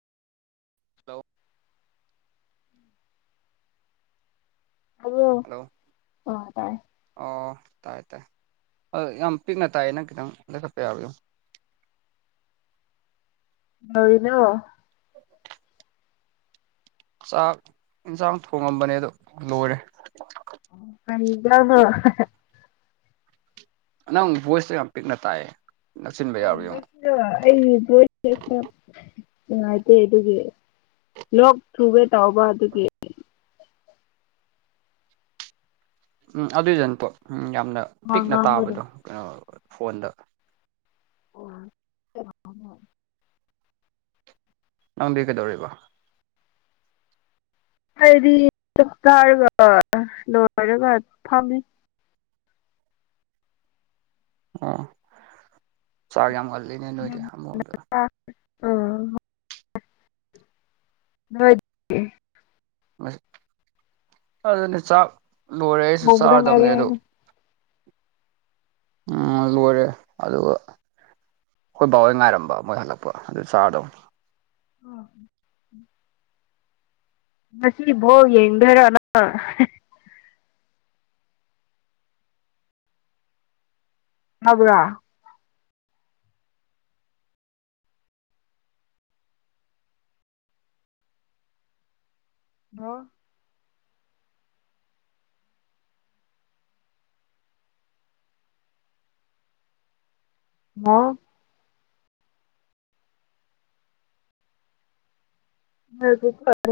hello hello ꯑꯣ ꯇꯥꯏ ꯑꯣ ꯇꯥꯏ ꯇꯥꯏ ꯌꯥꯝ ꯄꯤꯛꯅ ꯇꯥꯏꯌꯦꯅꯪ ꯈꯤꯇꯪ ꯂꯈꯠꯄ ꯌꯥꯕꯨ [inaudible] ꯍ ꯏꯅꯣ ꯆꯥꯛ ꯌꯦꯟꯁꯥꯡ ꯊꯣꯡꯉꯝꯕꯅꯦ ꯑꯗꯨꯣ ꯂꯣꯏꯔꯦ ꯃꯟꯅꯣ ꯅ ꯣꯏꯁꯁ ꯌꯥꯝ ꯄꯤꯛꯅ ꯇꯑꯌꯦ ꯑꯣꯁ ꯑꯩꯣ ꯉꯅꯨꯡꯥꯏꯇꯦ ꯑꯗꯨꯒꯤ ꯂꯣꯛ ꯊ꯭ꯔꯨꯕꯦ ꯇꯥꯎꯕ ꯑꯗꯨꯒꯤ ꯎꯝ ꯑꯗꯨꯏꯗꯅ ꯄꯣ ꯎꯝ ꯌꯥꯝꯅ ꯋꯥ ꯄꯤꯛꯅ ꯉꯥꯡꯕꯗꯣ ꯇꯥꯕꯗꯣ ꯀꯩꯅꯣ ꯐꯣꯟꯗ ꯑꯣ ꯅꯪꯗꯤ ꯀꯩꯗꯧꯔꯤꯕ ꯍꯥꯏꯗꯤ ꯆꯞ ꯆꯥꯔꯒ ꯂꯣꯏꯔꯒ ꯐꯝꯃꯤ ꯑꯣ ꯆꯥꯛ ꯌꯥꯝꯒꯜꯂꯤꯅꯦ ꯅꯣꯏꯗꯤ ꯑꯃꯝꯕꯣꯝꯗꯨꯗ ꯑ ꯑꯗꯨꯅꯤ ꯆꯥꯛ ꯂꯣꯏꯔꯦ ꯑꯩꯁꯨ ꯊꯣꯡꯕꯗ ꯉꯥꯏꯔꯦ ꯆꯥꯔꯗꯝꯕꯅꯦ ꯑꯗꯣ ꯍꯥꯏꯅꯦ ꯎꯝ ꯂꯦ ꯑꯗꯨꯒ ꯑꯩꯈꯣꯏ ꯕꯥꯍꯣꯏ ꯉꯥꯏꯔꯝꯕ ꯃꯣꯏ ꯍꯜꯂꯛꯄ ꯑꯗꯨ ꯆꯥꯔꯗꯧꯅꯤ ꯑ ꯉꯁꯤꯐꯥꯎ ꯌꯦꯡꯊꯔꯅ ꯑꯕꯒ ꯍ ꯑꯥ ꯍ ꯐ